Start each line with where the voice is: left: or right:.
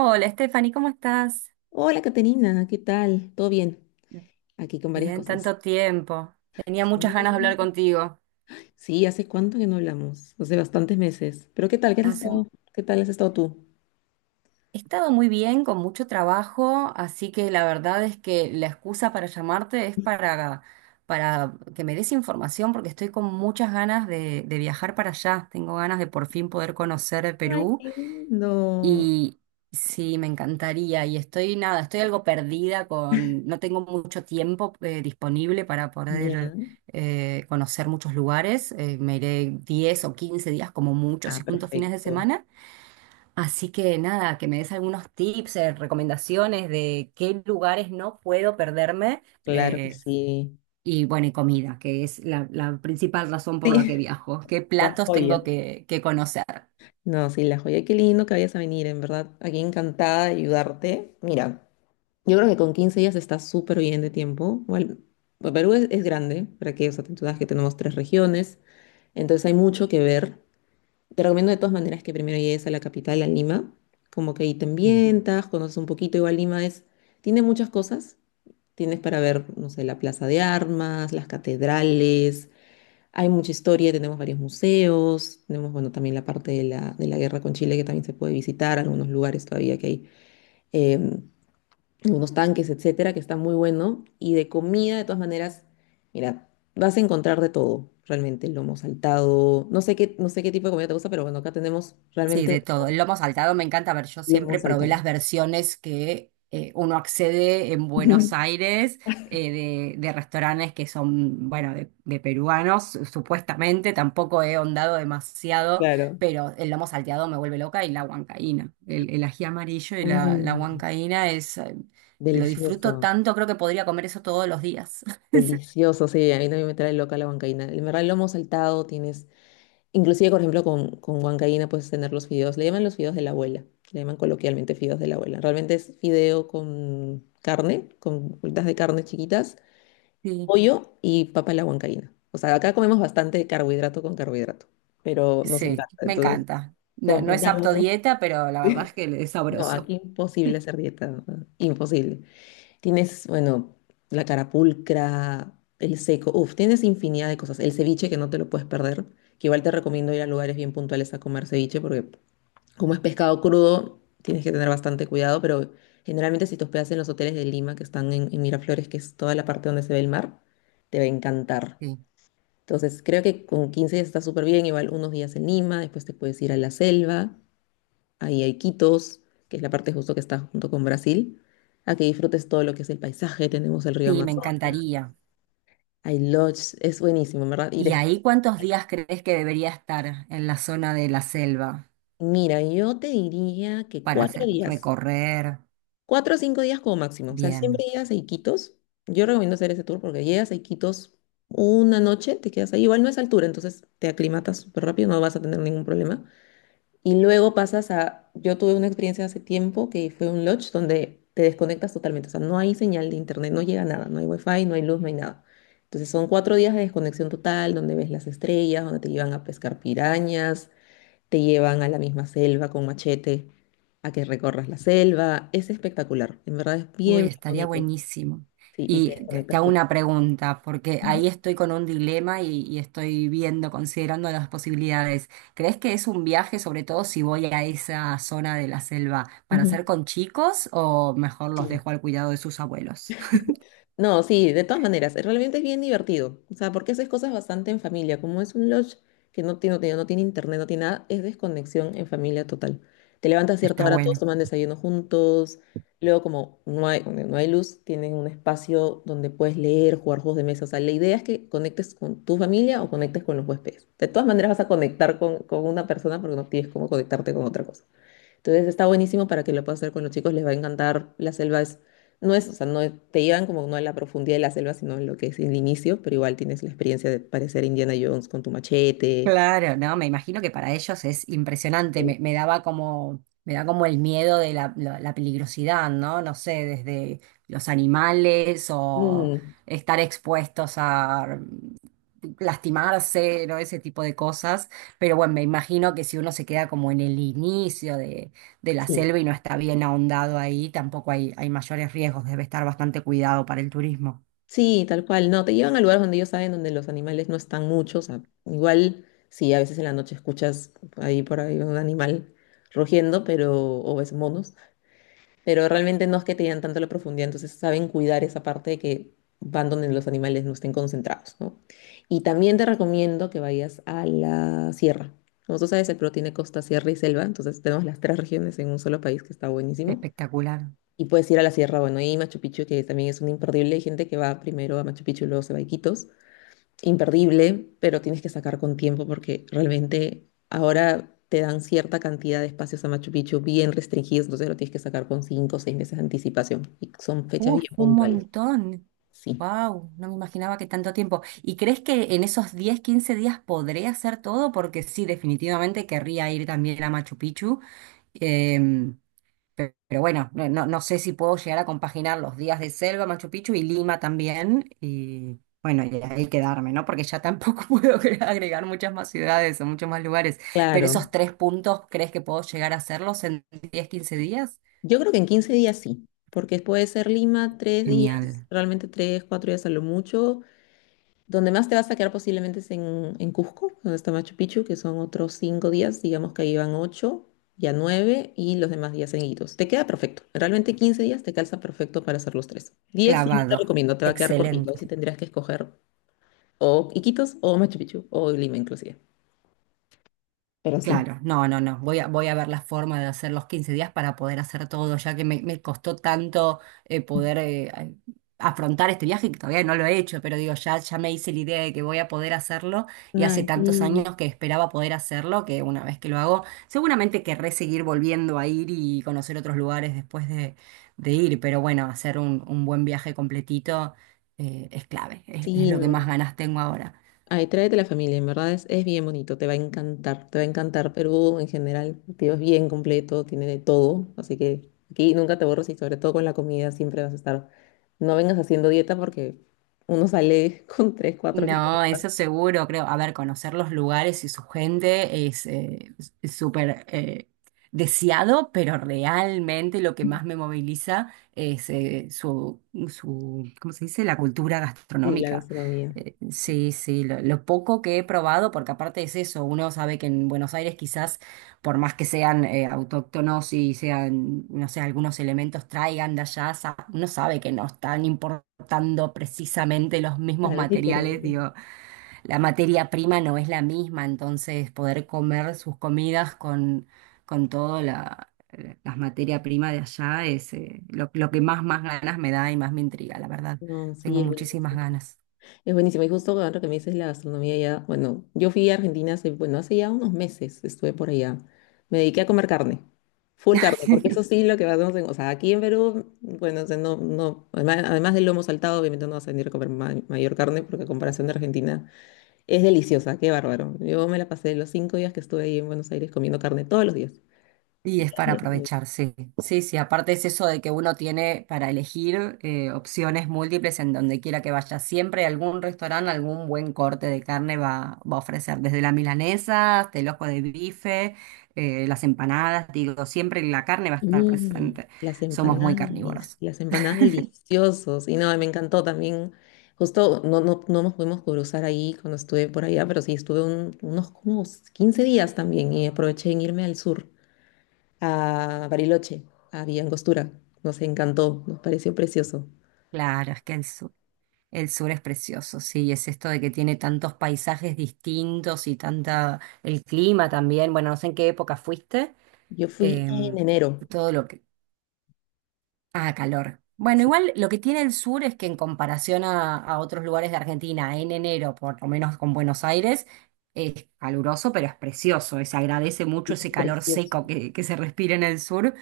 right: Hola, Stephanie, ¿cómo estás?
left: Hola, Caterina, ¿qué tal? ¿Todo bien? Aquí con varias
right: Bien,
left: cosas.
right: tanto tiempo. Tenía
left: Sí,
right: muchas ganas de hablar contigo.
left: Sí, ¿hace cuánto que no hablamos? Hace bastantes meses. Pero ¿qué tal? ¿Qué has
right: Hace-
left: estado? ¿Qué tal has estado tú?
right: He estado muy bien, con mucho trabajo, así que la verdad es que la excusa para llamarte es para que me des información, porque estoy con muchas ganas de viajar para allá. Tengo ganas de por fin poder conocer el
left: Ay,
right: Perú.
left: qué lindo.
right: Y sí, me encantaría. Y estoy, nada, estoy algo perdida con, no tengo mucho tiempo disponible para poder
left: Ya.
right: conocer muchos lugares. Me iré 10 o 15 días como mucho,
left: Ah,
right: si junto fines de
left: perfecto.
right: semana. Así que nada, que me des algunos tips, recomendaciones de qué lugares no puedo perderme.
left: Claro que
right: eh,
left: sí.
right: y bueno, y comida, que es la principal razón por la que
left: Sí,
right: viajo. ¿Qué
left: la
right: platos
left: joya.
right: tengo que conocer?
left: No, sí, la joya. Qué lindo que vayas a venir, en verdad. Aquí encantada de ayudarte. Mira, yo creo que con 15 días está súper bien de tiempo. Bueno, pues Perú es grande, para que, o sea, tú sabes que tenemos tres regiones, entonces hay mucho que ver. Te recomiendo de todas maneras que primero llegues a la capital, a Lima, como que ahí te ambientas, conoces un poquito, igual Lima es, tiene muchas cosas, tienes para ver, no sé, la Plaza de Armas, las catedrales, hay mucha historia, tenemos varios museos, tenemos, bueno, también la parte de la guerra con Chile que también se puede visitar, algunos lugares todavía que hay. em, Unos tanques, etcétera, que está muy bueno. Y de comida, de todas maneras, mira, vas a encontrar de todo, realmente, lomo saltado. No sé qué, no sé qué tipo de comida te gusta, pero bueno, acá tenemos
right: Sí,
left: realmente
right: de todo. El lomo saltado me encanta. A ver, yo
left: lomo
right: siempre probé
left: saltado.
right: las versiones que uno accede en Buenos Aires de restaurantes que son, bueno, de peruanos, supuestamente. Tampoco he ahondado demasiado,
left: Claro.
right: pero el lomo salteado me vuelve loca y la huancaína. El ají amarillo y la
left: Uy,
right: huancaína es, lo disfruto
left: delicioso,
right: tanto, creo que podría comer eso todos los días.
left: delicioso. Sí, a mí también me trae loca la huancaína. En verdad, el lomo saltado tienes, inclusive, por ejemplo, con huancaína puedes tener los fideos. Le llaman los fideos de la abuela. Le llaman coloquialmente fideos de la abuela. Realmente es fideo con carne, con bolitas de carne chiquitas
right: Sí,
left: pollo y papa a la huancaína. O sea, acá comemos bastante carbohidrato con carbohidrato, pero nos
right: sí,
left: encanta.
right: me
left: Entonces,
right: encanta. No, no es apto
left: compramos.
right: dieta, pero la verdad es que es
left: No,
right: sabroso.
left: aquí imposible hacer dieta, ¿no? Imposible. Tienes, bueno, la carapulcra, el seco, uf, tienes infinidad de cosas. El ceviche que no te lo puedes perder, que igual te recomiendo ir a lugares bien puntuales a comer ceviche, porque como es pescado crudo, tienes que tener bastante cuidado, pero generalmente si te hospedas en los hoteles de Lima, que están en Miraflores, que es toda la parte donde se ve el mar, te va a encantar.
right: Sí,
left: Entonces, creo que con 15 días está súper bien, igual unos días en Lima, después te puedes ir a la selva, ahí hay Quitos, que es la parte justo que está junto con Brasil, a que disfrutes todo lo que es el paisaje, tenemos el río
right: sí, me
left: Amazonas,
right: encantaría.
left: hay lodge, es buenísimo, ¿en verdad? Y
right: ¿Y
left: después,
right: ahí cuántos días crees que debería estar en la zona de la selva
left: mira, yo te diría que
right: para
left: cuatro
right: hacer
left: días,
right: recorrer?
left: 4 o 5 días como máximo, o sea, siempre
right: Bien.
left: llegas a Iquitos, yo recomiendo hacer ese tour porque llegas a Iquitos una noche, te quedas ahí, igual no es altura, entonces te aclimatas súper rápido, no vas a tener ningún problema. Y luego pasas a, yo tuve una experiencia hace tiempo que fue un lodge donde te desconectas totalmente, o sea, no hay señal de internet, no llega nada, no hay wifi, no hay luz, no hay nada. Entonces son 4 días de desconexión total, donde ves las estrellas, donde te llevan a pescar pirañas, te llevan a la misma selva con machete, a que recorras la selva. Es espectacular, en verdad es
right: Uy,
left: bien, bien
right: estaría
left: bonito.
right: buenísimo.
left: Sí, y
right: Y
left: te
right: te
left: desconectas
right: hago una
left: totalmente.
right: pregunta, porque ahí estoy con un dilema y estoy viendo, considerando las posibilidades. ¿Crees que es un viaje, sobre todo si voy a esa zona de la selva, para hacer con chicos o mejor los
left: Sí.
right: dejo al cuidado de sus abuelos?
left: No, sí, de todas maneras, realmente es bien divertido. O sea, porque haces cosas bastante en familia. Como es un lodge que no tiene internet, no tiene nada, es desconexión en familia total. Te levantas a cierta
right: Está
left: hora, todos
right: bueno.
left: toman desayuno juntos. Luego, como no hay, donde no hay luz, tienen un espacio donde puedes leer, jugar juegos de mesa. O sea, la idea es que conectes con tu familia o conectes con los huéspedes. De todas maneras, vas a conectar con una persona porque no tienes cómo conectarte con otra cosa. Entonces está buenísimo para que lo puedas hacer con los chicos, les va a encantar. La selva es, no es, o sea, no es- te llevan como no a la profundidad de la selva, sino en lo que es el inicio, pero igual tienes la experiencia de parecer Indiana Jones con tu machete.
right: Claro, no, me imagino que para ellos es impresionante,
left: Sí.
right: me daba como, me da como el miedo de la peligrosidad, ¿no? No sé, desde los animales o
left: Mm,
right: estar expuestos a lastimarse, ¿no? Ese tipo de cosas. Pero bueno, me imagino que si uno se queda como en el inicio de la
left: sí,
right: selva y no está bien ahondado ahí, tampoco hay mayores riesgos, debe estar bastante cuidado para el turismo.
left: sí, tal cual. No, te llevan a lugares donde ellos saben donde los animales no están muchos. O sea, igual, sí, a veces en la noche escuchas ahí por ahí un animal rugiendo, pero, o ves monos, pero realmente no es que te dan tanto la profundidad, entonces saben cuidar esa parte de que van donde los animales no estén concentrados, ¿no? Y también te recomiendo que vayas a la sierra. Como tú sabes, el Perú tiene costa, sierra y selva, entonces tenemos las tres regiones en un solo país que está buenísimo.
right: Espectacular.
left: Y puedes ir a la sierra, bueno, y Machu Picchu, que también es un imperdible. Hay gente que va primero a Machu Picchu y luego se va a Iquitos imperdible, pero tienes que sacar con tiempo porque realmente ahora te dan cierta cantidad de espacios a Machu Picchu bien restringidos, entonces lo tienes que sacar con 5 o 6 meses de anticipación y son fechas
right: Uf,
left: bien
right: un
left: puntuales.
right: montón.
left: Sí,
right: Wow, no me imaginaba que tanto tiempo. ¿Y crees que en esos 10-15 días podré hacer todo? Porque sí, definitivamente querría ir también a Machu Picchu. Em, Pero bueno, no, no sé si puedo llegar a compaginar los días de Selva, Machu Picchu y Lima también. Y bueno, y ahí quedarme, ¿no? Porque ya tampoco puedo agregar muchas más ciudades o muchos más lugares. Pero
left: claro.
right: esos tres puntos, ¿crees que puedo llegar a hacerlos en 10-15 días?
left: Yo creo que en 15 días sí, porque puede ser Lima 3 días,
right: Genial.
left: realmente tres, 4 días a lo mucho. Donde más te vas a quedar posiblemente es en Cusco, donde está Machu Picchu, que son otros 5 días, digamos que ahí van ocho, ya nueve, y los demás días seguidos. Te queda perfecto. Realmente 15 días te calza perfecto para hacer los tres. Diez sí no te
right: Clavado.
left: recomiendo, te va a quedar cortito.
right: Excelente.
left: Ahí sí tendrías que escoger o Iquitos o Machu Picchu o Lima inclusive. Pero sí.
right: Claro, no, no, no. Voy a, voy a ver la forma de hacer los 15 días para poder hacer todo, ya que me costó tanto poder afrontar este viaje, que todavía no lo he hecho, pero digo, ya me hice la idea de que voy a poder hacerlo y hace
left: Ay,
right: tantos
left: sí,
right: años que esperaba poder hacerlo, que una vez que lo hago, seguramente querré seguir volviendo a ir y conocer otros lugares después de ir, pero bueno, hacer un buen viaje completito, es clave, es
left: sí,
right: lo que más
left: no.
right: ganas tengo ahora.
left: Ay, tráete la familia, en verdad es bien bonito, te va a encantar, te va a encantar. Perú en general, tío, es bien completo, tiene de todo, así que aquí nunca te borras y sobre todo con la comida siempre vas a estar. No vengas haciendo dieta porque uno sale con 3 4 kilos de
right: No,
left: más
right: eso seguro, creo. A ver, conocer los lugares y su gente es súper deseado, pero realmente lo que más me moviliza es su, su, ¿cómo se dice? La cultura
left: y la
right: gastronómica.
left: gastronomía.
right: Sí, sí, lo poco que he probado, porque aparte es eso, uno sabe que en Buenos Aires quizás, por más que sean autóctonos y sean, no sé, algunos elementos traigan de allá, uno sabe que no es tan importante adaptando precisamente los mismos
left: Claro, es
right: materiales,
left: diferente.
right: digo, la materia prima no es la misma, entonces poder comer sus comidas con toda las materia prima de allá es lo que más ganas me da y más me intriga, la verdad.
left: No, sí,
right: Tengo
left: es
right: muchísimas
left: buenísimo.
right: ganas.
left: Es buenísimo. Y justo ahora que me dices la gastronomía ya, bueno, yo fui a Argentina hace, bueno, hace ya unos meses estuve por allá. Me dediqué a comer carne. Full carne, porque eso sí lo que hacemos en, o sea, aquí en Perú, bueno, o sea, no, no, además, además del lomo saltado, obviamente no vas a venir a comer mayor carne, porque a comparación de Argentina es deliciosa, qué bárbaro. Yo me la pasé los 5 días que estuve ahí en Buenos Aires comiendo carne todos los días.
right: Y es para aprovechar, sí. Sí, sí, aparte es eso de que uno tiene para elegir opciones múltiples en donde quiera que vaya. Siempre algún restaurante, algún buen corte de carne va a ofrecer, desde la milanesa hasta el ojo de bife, las empanadas, digo, siempre la carne va a estar
left: Y
right: presente.
left: las
right: Somos muy
left: empanadas,
right: carnívoros.
left: las empanadas deliciosas. Y no, me encantó también. Justo no, no, no nos pudimos cruzar ahí cuando estuve por allá, pero sí estuve unos como 15 días también y aproveché en irme al sur, a Bariloche, a Villa Angostura. Nos encantó, nos pareció precioso.
right: Claro, es que el sur es precioso, sí, es esto de que tiene tantos paisajes distintos y tanta, el clima también, bueno, no sé en qué época fuiste.
left: Yo fui en
right: em,
left: enero.
right: Todo lo que, ah, calor. Bueno,
left: Sí,
right: igual lo que tiene el sur es que en comparación a otros lugares de Argentina, en enero, por lo menos con Buenos Aires, es caluroso, pero es precioso. Se agradece
left: y
right: mucho
left: es
right: ese calor
left: precioso,
right: seco que se respira en el sur,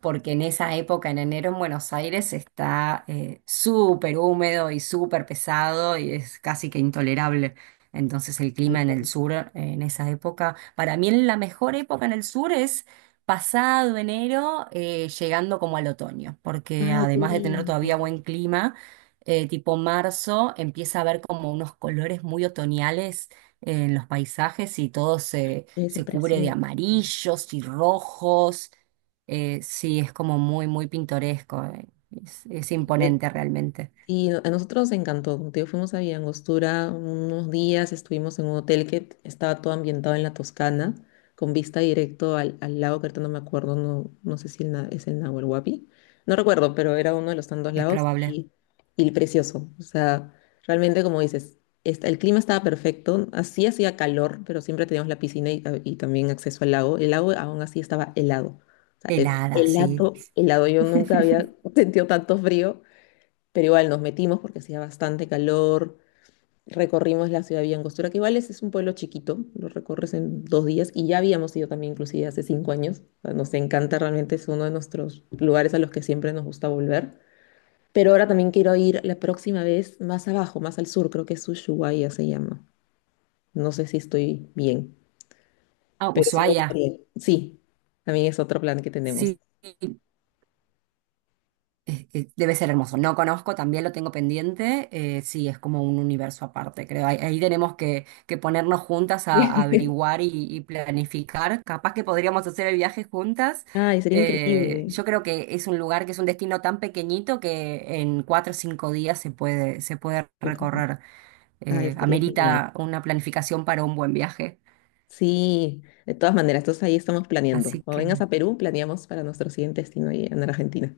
right: porque en esa época, en enero, en Buenos Aires está súper húmedo y súper pesado y es casi que intolerable. Entonces el
left: tal
right: clima en el
left: cual.
right: sur, en esa época, para mí la mejor época en el sur pasado enero, llegando como al otoño, porque
left: Ay, qué
right: además de tener todavía
left: lindo.
right: buen clima, tipo marzo, empieza a haber como unos colores muy otoñales en los paisajes y todo se,
left: Debe ser
right: se cubre de
left: precioso.
right: amarillos y rojos. Sí, es como muy, muy pintoresco. Es imponente realmente,
left: Y a nosotros nos encantó. Como te digo, fuimos a Villangostura unos días, estuvimos en un hotel que estaba todo ambientado en la Toscana, con vista directo al, al lago, que ahorita no me acuerdo, no, no sé si es el Nahuel Huapi. No recuerdo, pero era uno de los tantos
right: es
left: lagos
right: probable.
left: y precioso. O sea, realmente, como dices, el clima estaba perfecto. Así hacía calor, pero siempre teníamos la piscina y, ah, y también acceso al lago. El lago aún así estaba helado. O sea, es
right: Helada, sí.
left: helado, helado. Yo nunca había sentido tanto frío pero igual nos metimos porque hacía bastante calor, recorrimos la ciudad de Villa Angostura, que igual es un pueblo chiquito, lo recorres en 2 días y ya habíamos ido también inclusive hace 5 años. O sea, nos encanta realmente, es uno de nuestros lugares a los que siempre nos gusta volver, pero ahora también quiero ir la próxima vez más abajo, más al sur, creo que es Ushuaia se llama, no sé si estoy bien,
right: Ah,
left: pero sí me
right: Ushuaia,
left: gustaría, sí, también es otro plan que tenemos.
right: sí. Es que debe ser hermoso. No conozco, también lo tengo pendiente. Sí, es como un universo aparte, creo. Ahí tenemos que ponernos juntas a averiguar y planificar. Capaz que podríamos hacer el viaje juntas.
left: Ay, sería increíble.
right: Yo creo que es un lugar que es un destino tan pequeñito que en 4 o 5 días se puede
left: Recorrer.
right: recorrer.
left: Ay, estaría genial.
right: Amerita una planificación para un buen viaje.
left: Sí, de todas maneras, entonces ahí estamos planeando.
right: Así
left: Cuando
right: que,
left: vengas
right: bueno.
left: a Perú, planeamos para nuestro siguiente destino ahí en Argentina.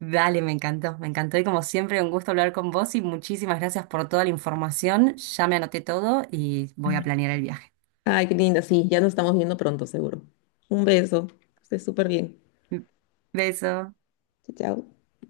right: Dale, me encantó y como siempre un gusto hablar con vos y muchísimas gracias por toda la información. Ya me anoté todo y voy a planear el viaje.
left: Ay, qué linda, sí, ya nos estamos viendo pronto, seguro. Un beso, estés súper bien.
right: Beso.
left: Chao, chao.